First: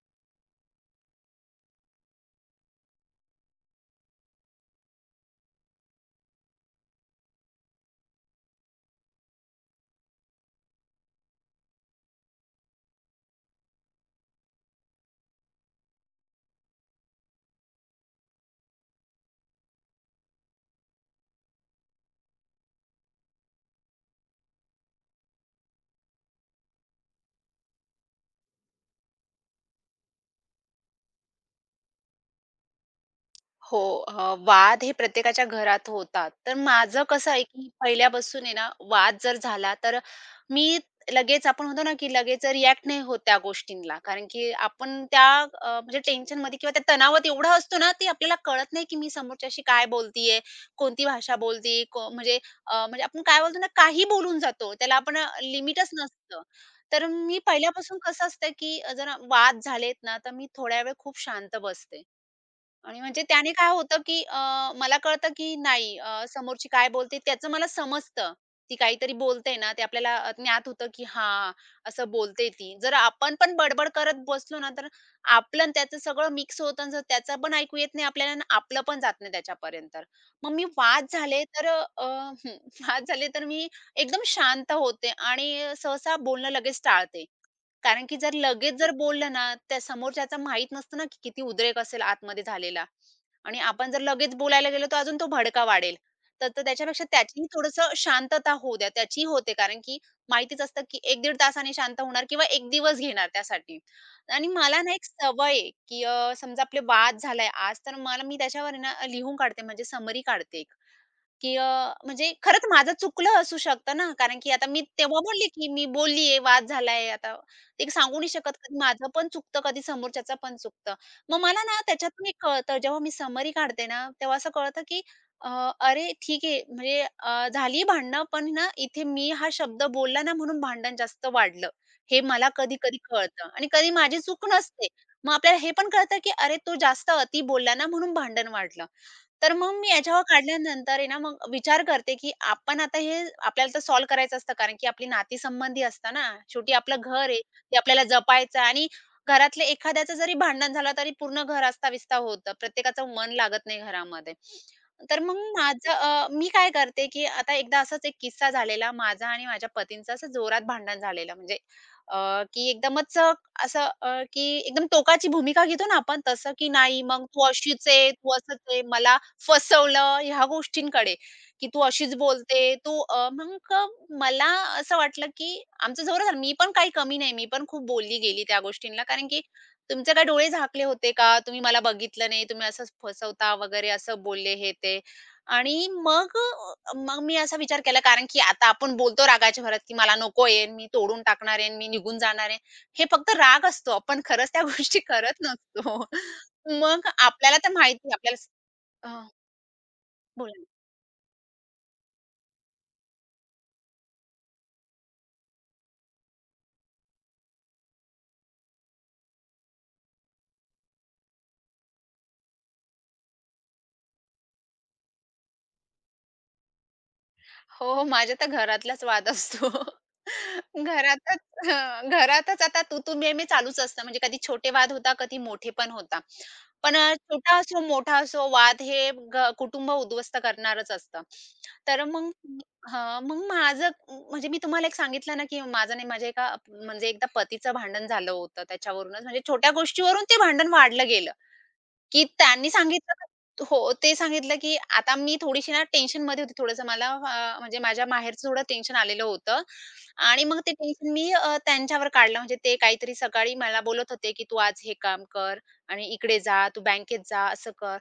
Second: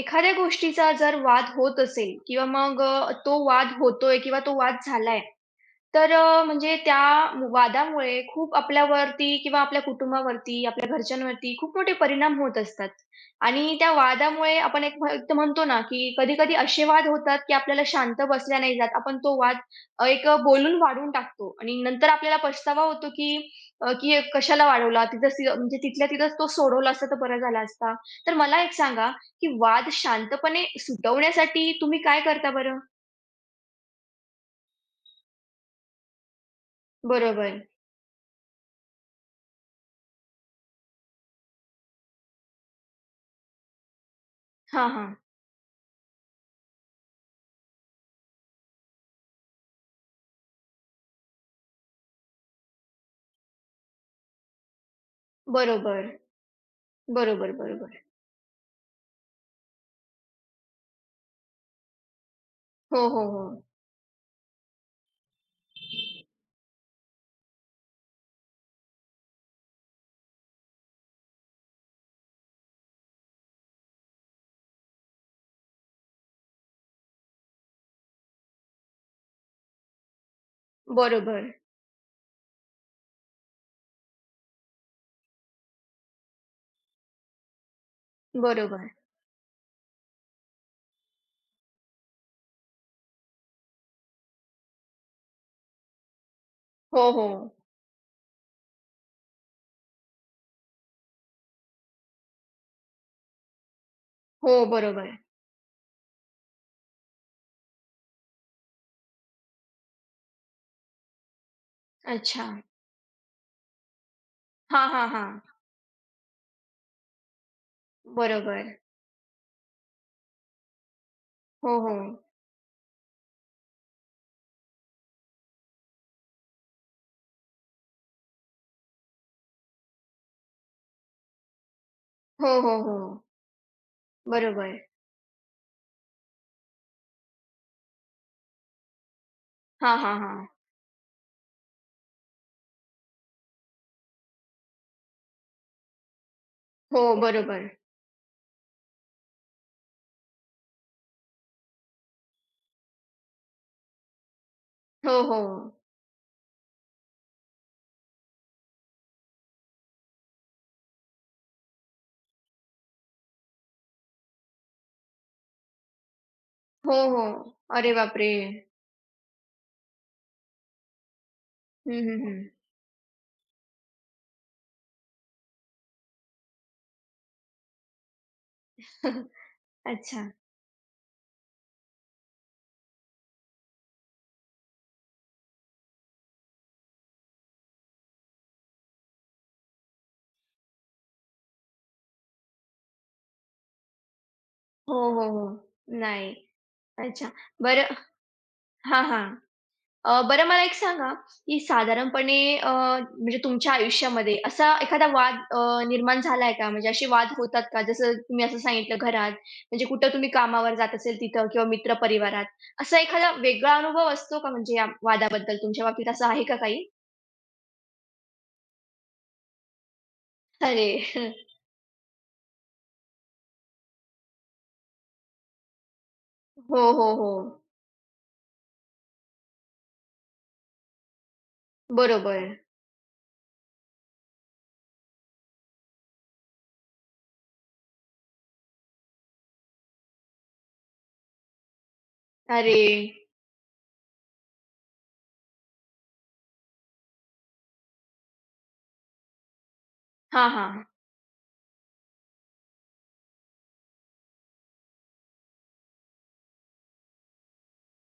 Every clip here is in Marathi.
एखाद्या गोष्टीचा जर वाद होत असेल किंवा मग तो वाद होतोय किंवा तो वाद झालाय, तर म्हणजे त्या वादामुळे खूप आपल्यावरती किंवा आपल्या कुटुंबावरती, आपल्या घरच्यांवरती खूप मोठे परिणाम होत असतात. आणि त्या वादामुळे आपण एक म्हणतो ना, की कधी-कधी असे वाद होतात, की आपल्याला शांत बसल्या नाही जात. आपण तो वाद एक बोलून वाढवून टाकतो आणि नंतर आपल्याला पछतावा होतो, की की कशाला वाढवला? तिथंच ती म्हणजे तिथल्या तिथंच तो सोडवला असता तर बरा झाला असता. तर मला एक सांगा, की वाद शांतपणे सुटवण्यासाठी तुम्ही काय करता बरं? हो, वाद हे प्रत्येकाच्या घरात होतात. तर माझं कसं आहे, बरोबर. की पहिल्यापासून आहे ना, वाद जर झाला तर मी लगेच आपण होतो ना, की लगेच रिएक्ट नाही होत त्या गोष्टींना. कारण की हां, आपण हां. त्या म्हणजे टेन्शनमध्ये किंवा त्या तणावात एवढा असतो ना, ते आपल्याला कळत नाही, की मी समोरच्याशी काय बोलतीये, कोणती भाषा बोलतीये, म्हणजे म्हणजे आपण काय बोलतो ना, काही बोलून जातो. त्याला आपण लिमिटच बरोबर. नसतं. तर मी बरोबर, पहिल्यापासून बरोबर. कसं असतं, की जर वाद झालेत ना, तर मी थोड्या वेळ खूप शांत बसते. आणि हो, हो, म्हणजे त्याने हो. काय होतं, की मला कळतं, की नाही समोरची काय बोलते त्याचं मला समजतं. ती काहीतरी बोलते ना, ते आपल्याला ज्ञात होतं, की हां, असं बोलते ती. जर आपण पण बडबड करत बसलो ना, तर आपलं आणि त्याचं सगळं मिक्स होतं आणि जर त्याचं पण ऐकू येत नाही आपल्याला आणि आपलं पण जात नाही त्याच्यापर्यंत. मग मी वाद झाले बरोबर, तर वाद झाले तर मी एकदम शांत होते आणि सहसा बोलणं लगेच टाळते. कारण की जर लगेच बरोबर. जर बोललं ना, त्या समोरच्याचा माहीत नसतं ना, की किती उद्रेक असेल आतमध्ये झालेला आणि आपण जर लगेच बोलायला गेलो, तर अजून तो भडका वाढेल. तर तर हो, त्याच्यापेक्षा त्याचीही हो. थोडंसं शांतता होऊ द्या. त्याचीही होते कारण की माहितीच असतं, की 1-1.5 तासाने शांत होणार किंवा 1 दिवस घेणार त्यासाठी. आणि हो, मला ना एक बरोबर. सवय आहे, की समजा आपले वाद झालाय आज, तर मला मी त्याच्यावर आहे ना लिहून काढते, म्हणजे समरी काढते. की म्हणजे अच्छा. खरंच माझं चुकलं असू शकतं ना, कारण की आता मी हां, हां, तेव्हा हां. बोलले की मी बोललीये, वाद झालाय आता. ते सांगू नाही शकत बरोबर. कधी माझं पण चुकतं, कधी समोरच्याचं पण चुकतं. मग मला हो, ना हो. त्याच्यातून एक कळतं जेव्हा मी समरी काढते ना, तेव्हा असं कळतं की अ, अरे ठीक आहे म्हणजे झाली भांडणं पण ना इथे मी हा शब्द बोलला ना म्हणून भांडण जास्त वाढलं. हे मला हो, हो, कधी-कधी हो. कळतं आणि कधी माझी चूक बरोबर. नसते. मग आपल्याला हे पण कळतं की अरे तो जास्त अति बोलला ना म्हणून भांडण वाढलं. तर मग मी हां, हां, याच्यावर हां. काढल्यानंतर आहे ना, मग विचार करते, की आपण आता हे आपल्याला तर सॉल्व्ह करायचं असतं, कारण की आपली नातीसंबंधी असतं ना. शेवटी हो, आपलं घर आहे, बरोबर. ते आपल्याला जपायचं आणि घरातल्या एखाद्याचं जरी भांडण झालं, तरी पूर्ण घर अस्ताव्यस्त होतं. प्रत्येकाचं मन लागत नाही घरामध्ये. हो, तर मग हो. माझं मी काय करते, की आता एकदा असाच एक किस्सा झालेला माझा आणि माझ्या पतींचं असं जोरात भांडण झालेलं. म्हणजे अ, की एकदमच असं की एकदम टोकाची भूमिका घेतो ना आपण तसं, की हो, नाही मग हो. तू अशीच अरे आहे, बापरे! तू असंच आहे, मला फसवलं ह्या गोष्टींकडे, की तू हं, अशीच हं, हं. बोलते. तू अ, मग अ, मला असं वाटलं, की आमचं जवळ झालं. मी पण काही कमी नाही, मी पण खूप बोलली गेली त्या गोष्टींना. कारण की तुमचे काय अच्छा. डोळे झाकले होते का? तुम्ही मला बघितलं नाही, तुम्ही असंच फसवता वगैरे असं बोलले हे ते. आणि मग मग मी असा विचार केला कारण की आता आपण बोलतो रागाच्या भरात, की मला नको आहे, मी तोडून टाकणार आहे, मी निघून जाणार आहे. हे फक्त राग असतो. आपण खरंच त्या गोष्टी हो, हो, करत हो. नसतो. नाही. मग अच्छा. आपल्याला तर बरं माहिती आहे आपल्याला हां, हां. अ, बरं मला बोला. एक सांगा, की साधारणपणे म्हणजे तुमच्या आयुष्यामध्ये असा एखादा वाद निर्माण झालाय का? म्हणजे असे वाद होतात का? जसं तुम्ही असं सांगितलं घरात, म्हणजे कुठं तुम्ही कामावर जात असेल तिथं किंवा मित्र परिवारात. असा एखादा वेगळा अनुभव असतो का म्हणजे या वादाबद्दल? तुमच्या बाबतीत असं आहे का काही? हो, हो. माझ्या तर घरातलाच वाद असतो. अरे! घरातच हं, घरातच आता तू-तू, मी-मी चालूच असतं. म्हणजे कधी छोटे वाद होता, कधी मोठे पण होता. हो, पण हो, हो. छोटा असो, मोठा असो, वाद हे कुटुंब उद्ध्वस्त करणारच असतं. तर मग बरोबर. हां, मग माझं म्हणजे मी तुम्हाला एक सांगितलं ना, की माझं नाही माझ्या एका म्हणजे एकदा पतीचं भांडण झालं होतं त्याच्यावरूनच म्हणजे छोट्या गोष्टीवरून ते भांडण वाढलं गेलं. की त्यांनी अरे! सांगितलं का हो, ते सांगितलं की आता मी थोडीशी ना टेन्शनमध्ये होती. थोडंसं मला म्हणजे माझ्या माहेरचं थोडं टेन्शन आलेलं होतं आणि हां, मग ते हां. टेन्शन मी त्यांच्यावर काढलं. म्हणजे ते काहीतरी सकाळी मला बोलत होते, की "तू आज हे काम कर आणि इकडे जा, तू बँकेत जा, असं कर."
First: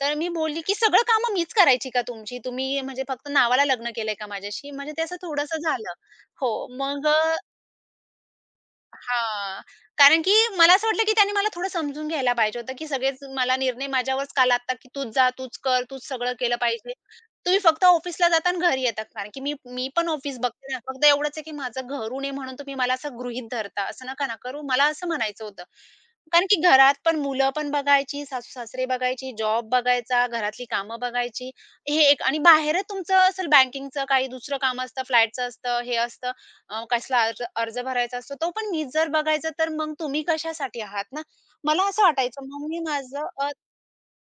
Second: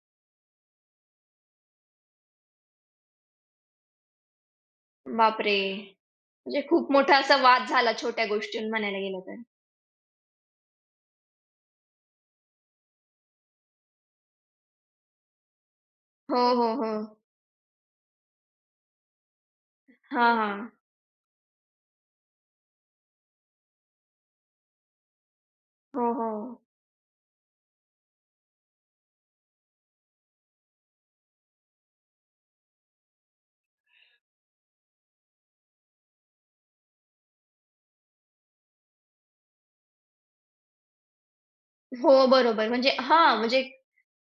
तर मी बोलली, "की सगळं कामं मीच करायची का तुमची? तुम्ही म्हणजे फक्त नावाला लग्न केलंय का माझ्याशी?" म्हणजे ते असं बापरे! थोडंसं झालं. हो, म्हणजे खूप मग मोठा असा वाद झाला छोट्या गोष्टीहून म्हणायला गेलं तर. हां. कारण की मला असं वाटलं की त्याने मला थोडं समजून घ्यायला पाहिजे होतं, की सगळेच मला निर्णय माझ्यावरच का लादतात, की तूच जा, तूच कर, तूच सगळं हो, केलं हो, हो. पाहिजे. तुम्ही फक्त ऑफिसला जाता आणि घरी येतात. कारण की मी मी पण हां, ऑफिस हां. बघते ना. फक्त एवढंच आहे की माझं घरून आहे म्हणून तुम्ही मला असं गृहीत धरता. असं नका ना करू. मला असं म्हणायचं होतं. हो, हो. कारण की घरात पण मुलं पण बघायची, सासू-सासरे बघायची, जॉब बघायचा, घरातली कामं बघायची. हे एक आणि बाहेर तुमचं असेल बँकिंगचं काही दुसरं काम असतं, फ्लॅटचं असतं, हे असतं, कसला अर्ज अर्ज भरायचा असतो, तो पण मीच जर बघायचा तर मग तुम्ही कशासाठी आहात ना? मला असं हो, वाटायचं. बरोबर. मग मी म्हणजे माझं हां, म्हणजे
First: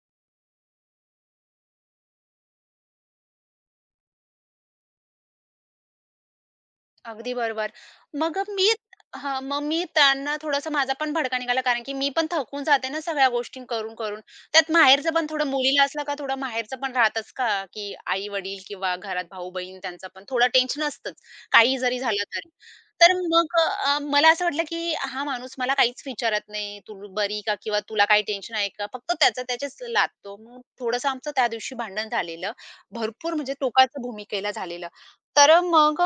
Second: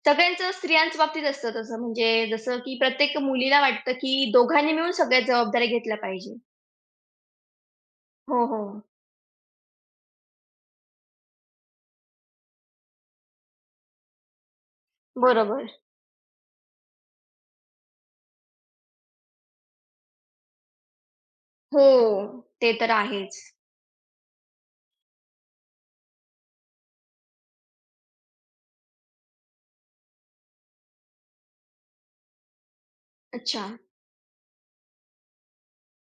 सगळ्यांचं स्त्रियांच्या बाबतीत असतं तसं. म्हणजे जसं की प्रत्येक मुलीला वाटतं की दोघांनी मिळून सगळ्या जबाबदाऱ्या घेतल्या पाहिजे. अगदी बरोबर. मग हो, मी हो. हां, मग मी त्यांना थोडासा माझा पण भडका निघाला, कारण की मी पण थकून जाते ना सगळ्या गोष्टी करून-करून. त्यात माहेरचं पण थोडं बरोबर. मुलीला असलं का थोडं माहेरचं पण राहतच का, की आई-वडील किंवा घरात भाऊ-बहीण त्यांचं पण थोडं टेन्शन असतंच, काही हो, जरी झालं तरी. ते तर तर आहेच. मग मला असं वाटलं, की हा माणूस मला काहीच विचारत नाही, "तू बरी का? किंवा तुला काही टेन्शन आहे का?" फक्त त्याचं त्याचेच लादतो. मग थोडंसं आमचं त्या दिवशी भांडण झालेलं. भरपूर म्हणजे अच्छा. टोकाच्या भूमिकेला झालेलं. तर मग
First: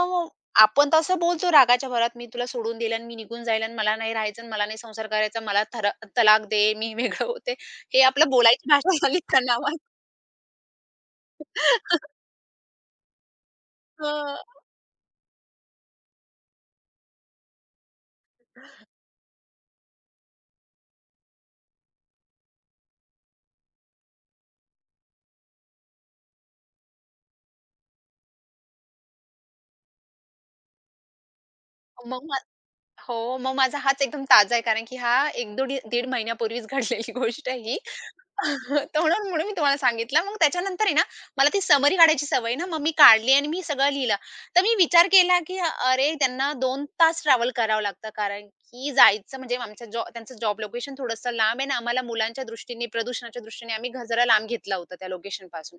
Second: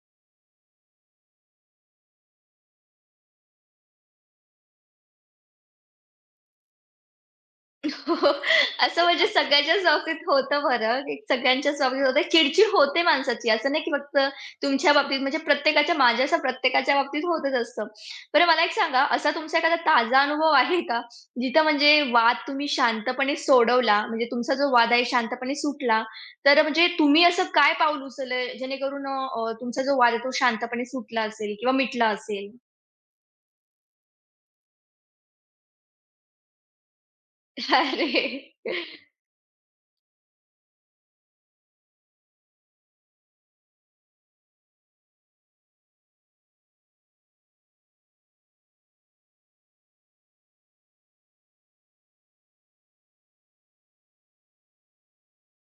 आपण तसं बोलतो रागाच्या भरात, "मी तुला सोडून दिलं आणि मी निघून जाईल आणि मला नाही राहायचं आणि मला नाही संसार करायचा. मला थरा तलाक दे, मी वेगळं होते." हे हो. आपलं बोलायची भाषा असं झाली म्हणजे तणावात. सगळ्याच्याच बाबतीत होतं बरं, की सगळ्यांच्याच बाबतीत होतं. चिड-चिड होते माणसाची. असं नाही की फक्त हं. तुमच्या बाबतीत म्हणजे प्रत्येकाच्या माझ्यासह प्रत्येकाच्या बाबतीत होतच असतं. बरं मला एक सांगा, असा तुमचा एखादा ताजा अनुभव आहे का? जिथं म्हणजे वाद तुम्ही शांतपणे सोडवला, म्हणजे तुमचा जो वाद आहे शांतपणे सुटला, तर म्हणजे तुम्ही असं काय पाऊल उचललं जेणेकरून तुमचा जो वाद आहे तो शांतपणे सुटला असेल किंवा मिटला मग मा असेल? हो, मग माझा हाच एकदम ताजा आहे कारण की हा 1 दीड 1.5 महिन्यापूर्वीच घडलेली गोष्ट आहे ही. अरे! तर म्हणून म्हणून मी तुम्हाला सांगितलं. मग त्याच्यानंतर आहे ना, मला ती समरी काढायची सवय ना, मग मी काढली आणि मी सगळं लिहिलं. तर मी विचार केला, की अरे, त्यांना 2 तास ट्रॅव्हल करावं लागतं, कारण की जायचं म्हणजे आमच्या जॉ त्यांचं जॉब लोकेशन थोडंसं लांब आहे आणि आम्हाला मुलांच्या दृष्टीने, प्रदूषणाच्या दृष्टीने आम्ही गजरा लांब घेतला होता त्या लोकेशनपासून.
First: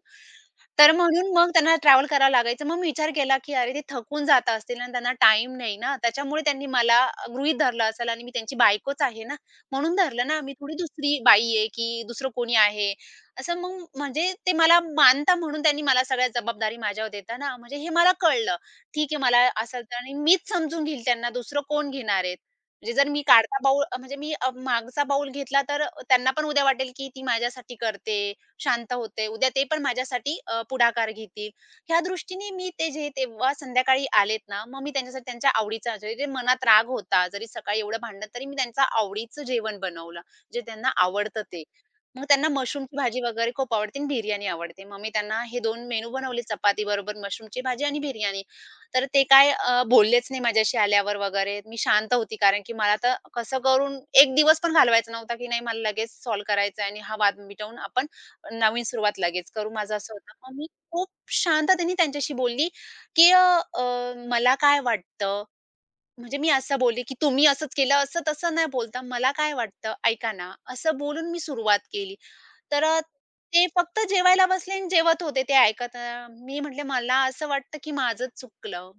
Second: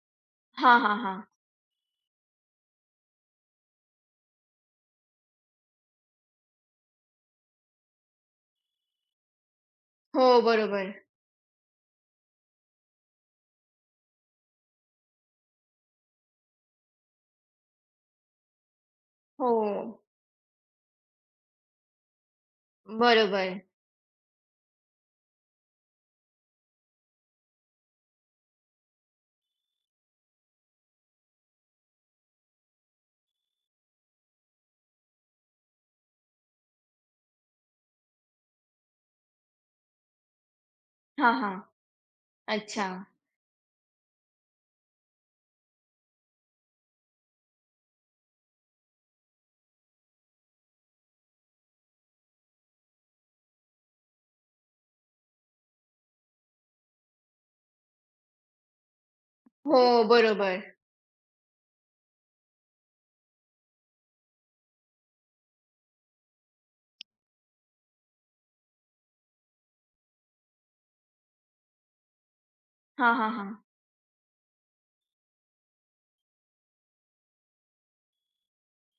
हां, तर हां, हां. म्हणून मग त्यांना ट्रॅव्हल करावं लागायचं. मग मी विचार केला, की अरे, ते थकून जात असतील आणि त्यांना टाईम नाही ना, त्याच्यामुळे त्यांनी मला गृहीत धरलं असेल आणि मी त्यांची बायकोच आहे ना, म्हणून हो, धरलं ना, मी थोडी बरोबर. दुसरी बाई आहे, की दुसरं कोणी आहे. असं मग म्हणजे ते मला मानता म्हणून त्यांनी मला सगळ्या जबाबदारी माझ्यावर देता ना, म्हणजे हे मला कळलं. ठीक आहे मला हो. असं तर आणि मीच समजून घेईल त्यांना दुसरं कोण घेणार आहेत. म्हणजे जर मी बरोबर. काढता बाऊल म्हणजे मी मागचा बाऊल घेतला तर त्यांना पण उद्या वाटेल, की ती माझ्यासाठी करते, शांत होते. उद्या ते पण माझ्यासाठी पुढाकार घेतील. ह्या दृष्टीने मी ते जे तेव्हा संध्याकाळी आलेत ना, मग मी त्यांच्यासाठी त्यांच्या आवडीचा जे जे मनात राग होता, जरी सकाळी एवढं भांडण तरी मी त्यांचं आवडीचं जेवण बनवलं, जे त्यांना हां, आवडतं हां. ते. मग त्यांना अच्छा. मशरूमची भाजी वगैरे खूप आवडते आणि बिर्याणी आवडते. मग मी त्यांना हे 2 मेनू बनवले चपाती बरोबर मशरूमची भाजी आणि बिर्याणी. तर ते काय बोललेच नाही माझ्याशी आल्यावर वगैरे. मी शांत होती कारण की मला तर कसं करून 1 दिवस पण घालवायचा नव्हता, की नाही मला लगेच सॉल्व्ह करायचं आणि हा वाद मिटवून आपण नवीन सुरुवात लगेच करू, हो, माझं असं होतं. मग मी बरोबर. खूप शांततेने त्यांच्याशी बोलली, की "अ, अ, मला काय वाटतं?" म्हणजे मी असं बोलले, की "तुम्ही असंच केलं." असं तसं नाही बोलता, "मला काय वाटतं? ऐका ना." असं बोलून मी सुरुवात केली. तर हां, हां, हां. ते फक्त जेवायला बसले आणि जेवत होते ते ऐकत. मी म्हटले, "मला असं वाटतं, की माझंच चुकलं."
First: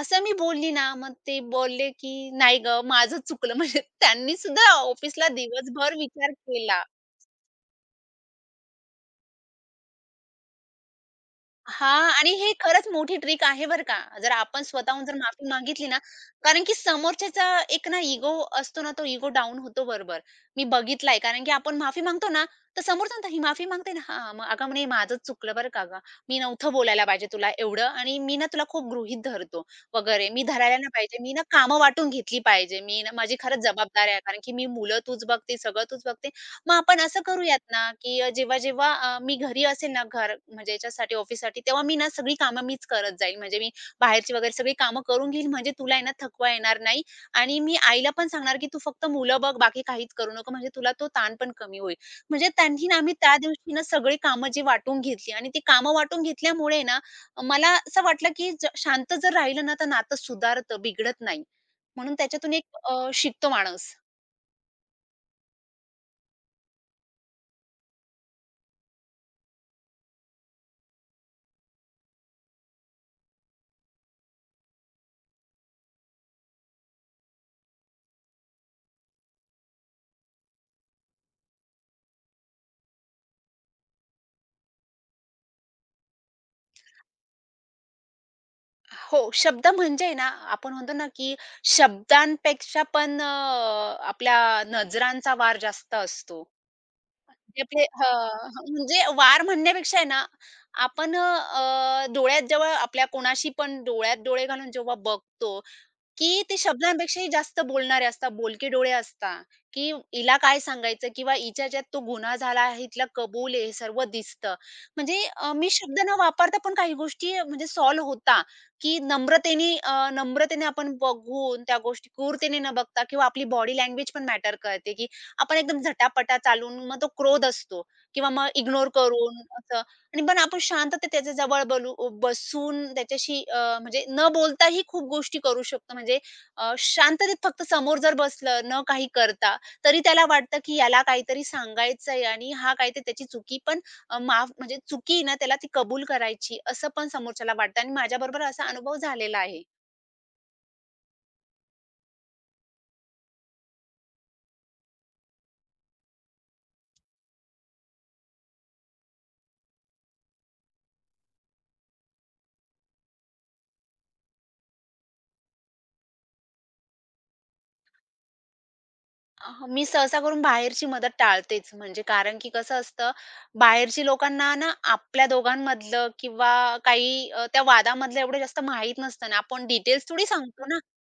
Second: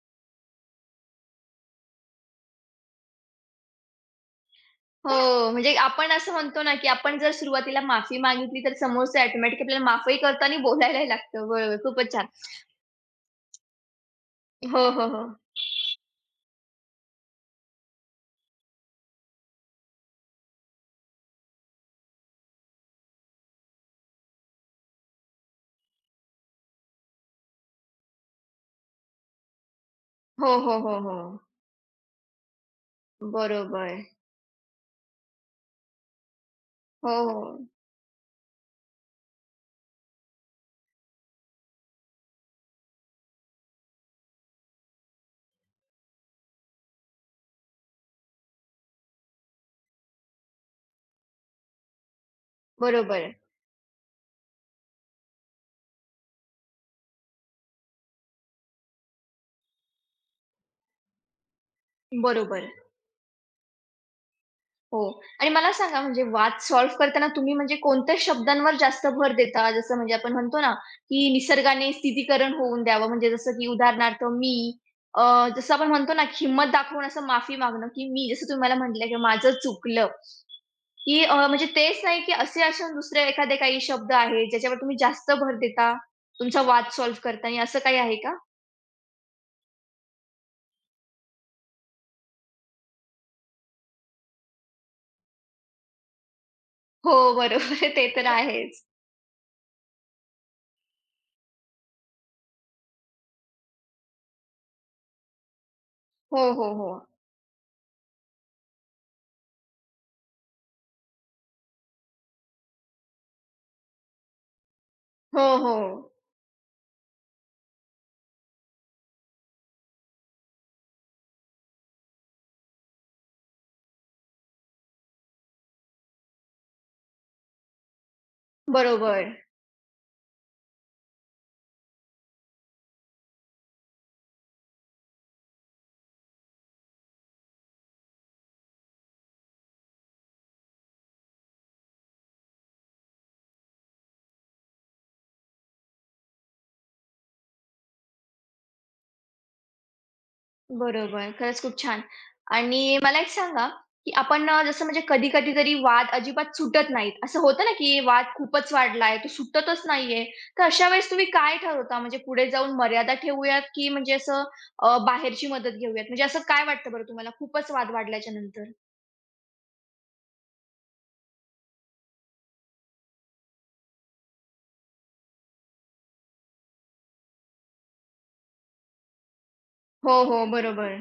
असं मी बोलली ना, मग ते बोलले, की "नाही गं, माझंच चुकलं." म्हणजे त्यांनी सुद्धा ऑफिसला हो, म्हणजे दिवसभर आपण विचार असं म्हणतो ना, केला. की आपण जर सुरुवातीला माफी मागितली, तर समोरचा ऑटोमॅटिक आपल्याला माफही करतो आणि बोलायलाही लागतं. बरोबर, हा खूपच छान. आणि हे खरंच मोठी ट्रिक आहे बरं का. जर आपण हो, स्वतःहून हो, जर हो. माफी मागितली ना, कारण की समोरच्याचा एक ना इगो असतो ना, तो इगो डाउन होतो बरोबर. मी बघितलाय कारण की आपण माफी मागतो ना, तर समोरचा म्हणतो, "ही माफी मागते ना, हां, मग अगं म्हणे माझंच चुकलं बरं का गं. मी नव्हतं बोलायला पाहिजे तुला एवढं आणि मी ना तुला खूप गृहीत धरतो वगैरे. मी हो, धरायला हो, नाही हो, हो. पाहिजे. मी ना कामं वाटून घेतली पाहिजे. मी ना माझी खरंच बरोबर. जबाबदारी आहे कारण की मी मुलं तूच बघते, सगळं तूच बघते. मग आपण हो, असं करूयात हो. ना, की जेव्हा-जेव्हा मी घरी असेल ना, घर म्हणजे याच्यासाठी ऑफिससाठी, तेव्हा मी ना सगळी कामं मीच करत जाईल. म्हणजे मी बाहेरची वगैरे सगळी कामं करून घेईल, म्हणजे तुला आहे ना थकवा येणार नाही आणि मी आईला पण सांगणार, की "तू फक्त मुलं बघ, बाकी काहीच करू नको, म्हणजे तुला तो ताण पण कमी होईल." म्हणजे त्यांनी ना, आम्ही बरोबर, त्या दिवशी ना सगळी कामं जी वाटून घेतली आणि ती कामं वाटून घेतल्यामुळे ना, मला असं वाटलं, की शांत जर राहिलं ना, तर नातं सुधारतं, बिघडत नाही. म्हणून त्याच्यातून एक बरोबर. शिकतो माणूस. हो आणि मला सांगा म्हणजे वाद सॉल्व्ह करताना तुम्ही म्हणजे कोणत्या शब्दांवर जास्त भर देता? जसं म्हणजे आपण म्हणतो ना, की निसर्गाने स्थितीकरण होऊन द्यावं. म्हणजे जसं की उदाहरणार्थ अ, जसं आपण म्हणतो ना, की हिंमत दाखवून असं माफी मागणं, की मी जसं तुम्ही मला म्हटलं, की माझं चुकलं, की म्हणजे तेच नाही, की असे असून दुसरे एखादे काही शब्द आहेत, ज्याच्यावर तुम्ही जास्त भर देता, तुमचा वाद सॉल्व्ह करताना, असं काही आहे का? हो, शब्द म्हणजे ना, आपण म्हणतो ना, की शब्दांपेक्षा पण आपल्या नजरांचा वार जास्त असतो. हो, म्हणजे आपले बरोबर ते तर हं, आहेच. म्हणजे वार म्हणण्यापेक्षा आहे ना, आपण डोळ्यात जेव्हा आपल्या कोणाशी पण डोळ्यात डोळे घालून जेव्हा बघतो, हो, की ते हो, हो. शब्दांपेक्षाही जास्त बोलणारे असतात, बोलके डोळे असतात, की हिला काय सांगायचं किंवा हिच्या ह्याच्यात तो गुन्हा झाला आहे, हिला कबूल आहे, हे सर्व दिसतं. म्हणजे हो, मी हो. शब्द न वापरता पण काही गोष्टी म्हणजे सॉल्व्ह होता, की नम्रतेने नम्रतेने आपण बघून त्या गोष्टी क्रूरतेने न बघता किंवा आपली बॉडी लँग्वेज पण मॅटर करते, की आपण एकदम झटापटा चालून मग तो क्रोध असतो किंवा मग इग्नोर बरोबर. करून आणि पण आपण शांततेत त्याच्या जवळ बोलू बसून त्याच्याशी म्हणजे न बोलताही खूप गोष्टी करू शकतो. म्हणजे शांततेत फक्त समोर जर बसलं, न काही करता, तरी त्याला वाटतं, की याला काहीतरी सांगायचंय आणि हा काहीतरी त्याची चुकी पण अ, माफ म्हणजे चुकी आहे ना त्याला ती कबूल करायची, असं पण समोरच्याला वाटतं आणि माझ्याबरोबर असा अनुभव झालेला आहे. बरोबर. खरंच खूप छान. आणि मला एक सांगा, की आपण जसं म्हणजे कधी-कधी तरी वाद अजिबात सुटत नाहीत. असं होतं ना, की वाद खूपच वाढलाय, तो सुटतच नाहीये. तर अशा वेळेस तुम्ही काय ठरवता? म्हणजे पुढे जाऊन मर्यादा ठेवूयात, की म्हणजे असं बाहेरची मदत घेऊयात? म्हणजे असं काय वाटतं बरं तुम्हाला खूपच वाद वाढल्याच्या नंतर? मी सहसा करून बाहेरची मदत टाळतेच. म्हणजे कारण की कसं असतं, बाहेरची लोकांना ना आपल्या दोघांमधलं किंवा काही त्या वादामधलं एवढं जास्त माहीत नसतं ना. आपण डिटेल्स हो, थोडी हो. सांगतो ना. बरोबर.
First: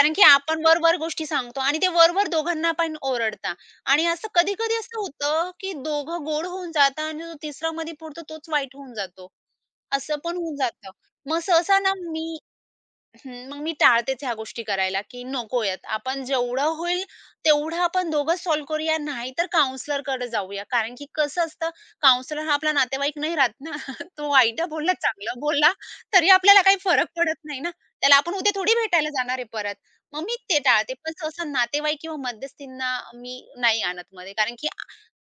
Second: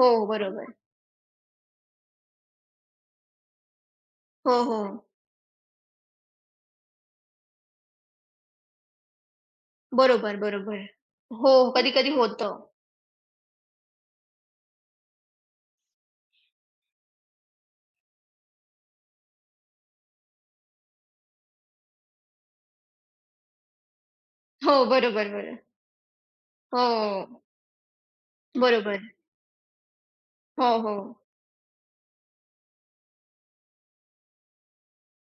हो, की आपण बरोबर. वर-वर गोष्टी सांगतो आणि ते वर-वर दोघांना पण ओरडता आणि असं हो, कधी-कधी असं हो. होतं, की दोघं गोड होऊन जातात आणि जो तिसरा मध्ये पुरतो तोच वाईट होऊन जातो. असं पण बरोबर, होऊन बरोबर. जातं. मग हो, सहसा ना कधी-कधी मी होतं. हं, मग मी टाळतेच ह्या गोष्टी करायला, की नकोयत. आपण जेवढं होईल तेवढं आपण दोघंच सॉल्व्ह करूया, नाहीतर काउंसलरकडे जाऊया. कारण की कसं असतं, काउंसलर हा आपला नातेवाईक नाही राहत ना. तो वाईट हो, बोलला, बरोबर, चांगलं बरं. बोलला, तरी आपल्याला काही फरक हो. पडत नाही ना. त्याला आपण उद्या थोडी बरोबर. भेटायला जाणार आहे परत. मग मी ते हो, हो. टाळते. पण सहसा नातेवाईक किंवा मध्यस्थींना मी नाही आणत मध्ये. कारण की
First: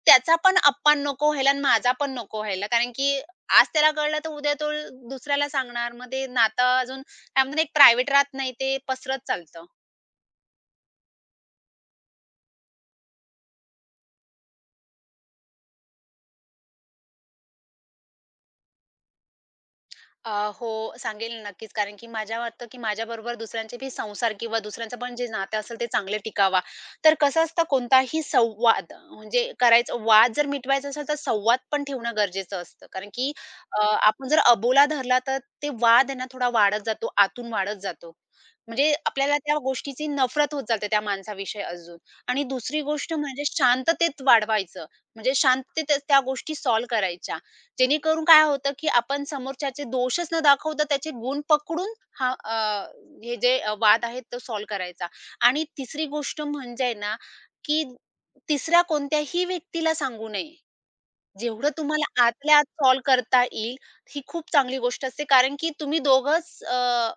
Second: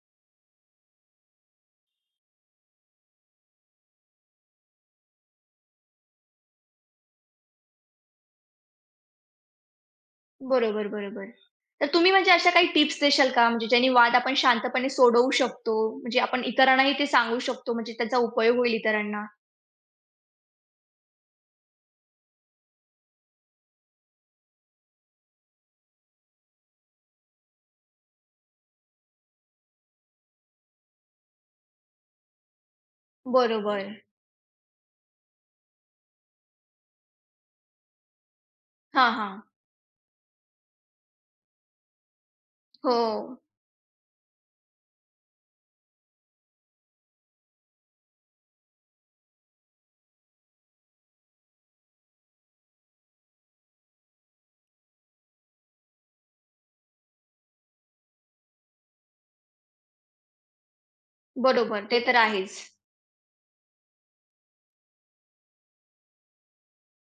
त्याचा पण अपमान नको व्हायला आणि माझा पण नको व्हायला. कारण की आज त्याला कळलं, तर उद्या तो दुसऱ्याला सांगणार. मग ते नातं अजून त्यामध्ये एक प्रायव्हेट राहत नाही ते पसरत चालतं. बरोबर, बरोबर. तर तुम्ही म्हणजे अशा काही टिप्स देशाल का? म्हणजे ज्याने वाद आपण शांतपणे सोडवू शकतो, म्हणजे आपण इतरांनाही ते सांगू शकतो, म्हणजे त्याचा उपयोग होईल इतरांना? हो. अ, हो, सांगेल ना नक्कीच. कारण की माझ्या वाटतं, की माझ्याबरोबर दुसऱ्यांचे बी संसार किंवा दुसऱ्यांचं पण जे नातं असेल ते चांगले टिकावा. तर कसं असतं कोणताही संवाद म्हणजे करायचं वाद जर मिटवायचा असेल तर संवाद पण ठेवणं गरजेचं असतं. कारण की बरोबर. आपण जर अबोला धरला तर ते वाद आहे ना थोडा वाढत जातो, आतून वाढत जातो. म्हणजे हां, आपल्याला हां. त्या गोष्टीची नफरत होत जाते त्या माणसाविषयी अजून. आणि दुसरी हो. गोष्ट म्हणजे शांततेत वाढवायचं. म्हणजे शांततेत त्या गोष्टी सॉल्व्ह करायच्या. जेणेकरून काय होतं, की आपण समोरच्याचे दोषच न दाखवता त्याचे गुण पकडून हा हे जे वाद आहेत तो सॉल्व्ह करायचा. आणि तिसरी गोष्ट म्हणजे ना, की तिसऱ्या कोणत्याही व्यक्तीला सांगू नये. जेवढं बरोबर. ते तुम्हाला तर आतल्या आहेच. आत सॉल्व्ह करता येईल, ही खूप चांगली गोष्ट असते. कारण की तुम्ही दोघंच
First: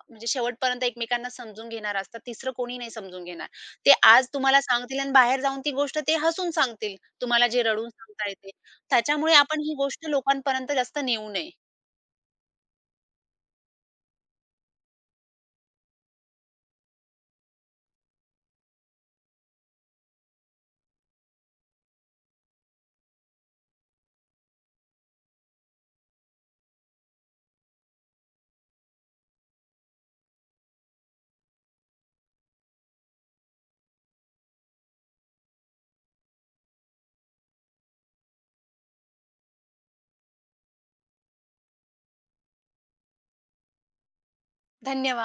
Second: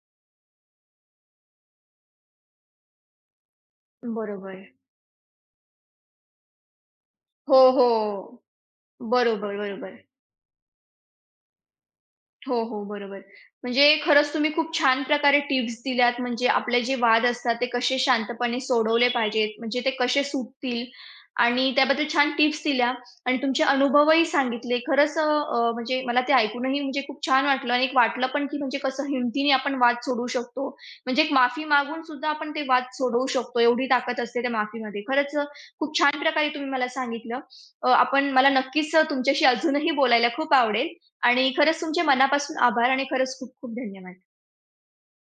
म्हणजे शेवटपर्यंत एकमेकांना समजून घेणार असतात. तिसरं कोणी नाही समजून घेणार. ते आज तुम्हाला बरोबर. सांगतील आणि बाहेर जाऊन ती गोष्ट ते हसून सांगतील. तुम्हाला हो, जे रडून सांगता हो. येते. त्याच्यामुळे बरोबर, आपण ही बरोबर. गोष्ट लोकांपर्यंत जास्त नेऊ नये. हो, हो. बरोबर. म्हणजे खरंच तुम्ही खूप छान प्रकारे टिप्स दिल्यात. म्हणजे आपले जे वाद असतात, ते कसे शांतपणे सोडवले पाहिजेत, म्हणजे ते कसे सुटतील आणि त्याबद्दल छान टिप्स दिल्या आणि तुमचे अनुभवही सांगितले. खरंच अ, अ, म्हणजे मला ते ऐकूनही म्हणजे खूप छान वाटलं आणि एक वाटलं पण, की म्हणजे कसं हिमतीने आपण वाद सोडवू शकतो. म्हणजे एक माफी मागून सुद्धा आपण ते वाद सोडवू शकतो, एवढी ताकद असते त्या माफीमध्ये. खूप छान प्रकारे तुम्ही मला सांगितलं. आपण मला नक्कीच तुमच्याशी अजूनही बोलायला खूप आवडेल. आणि खरंच तुमचे मनापासून आभार आणि खरंच खूप खूप धन्यवाद. धन्यवाद.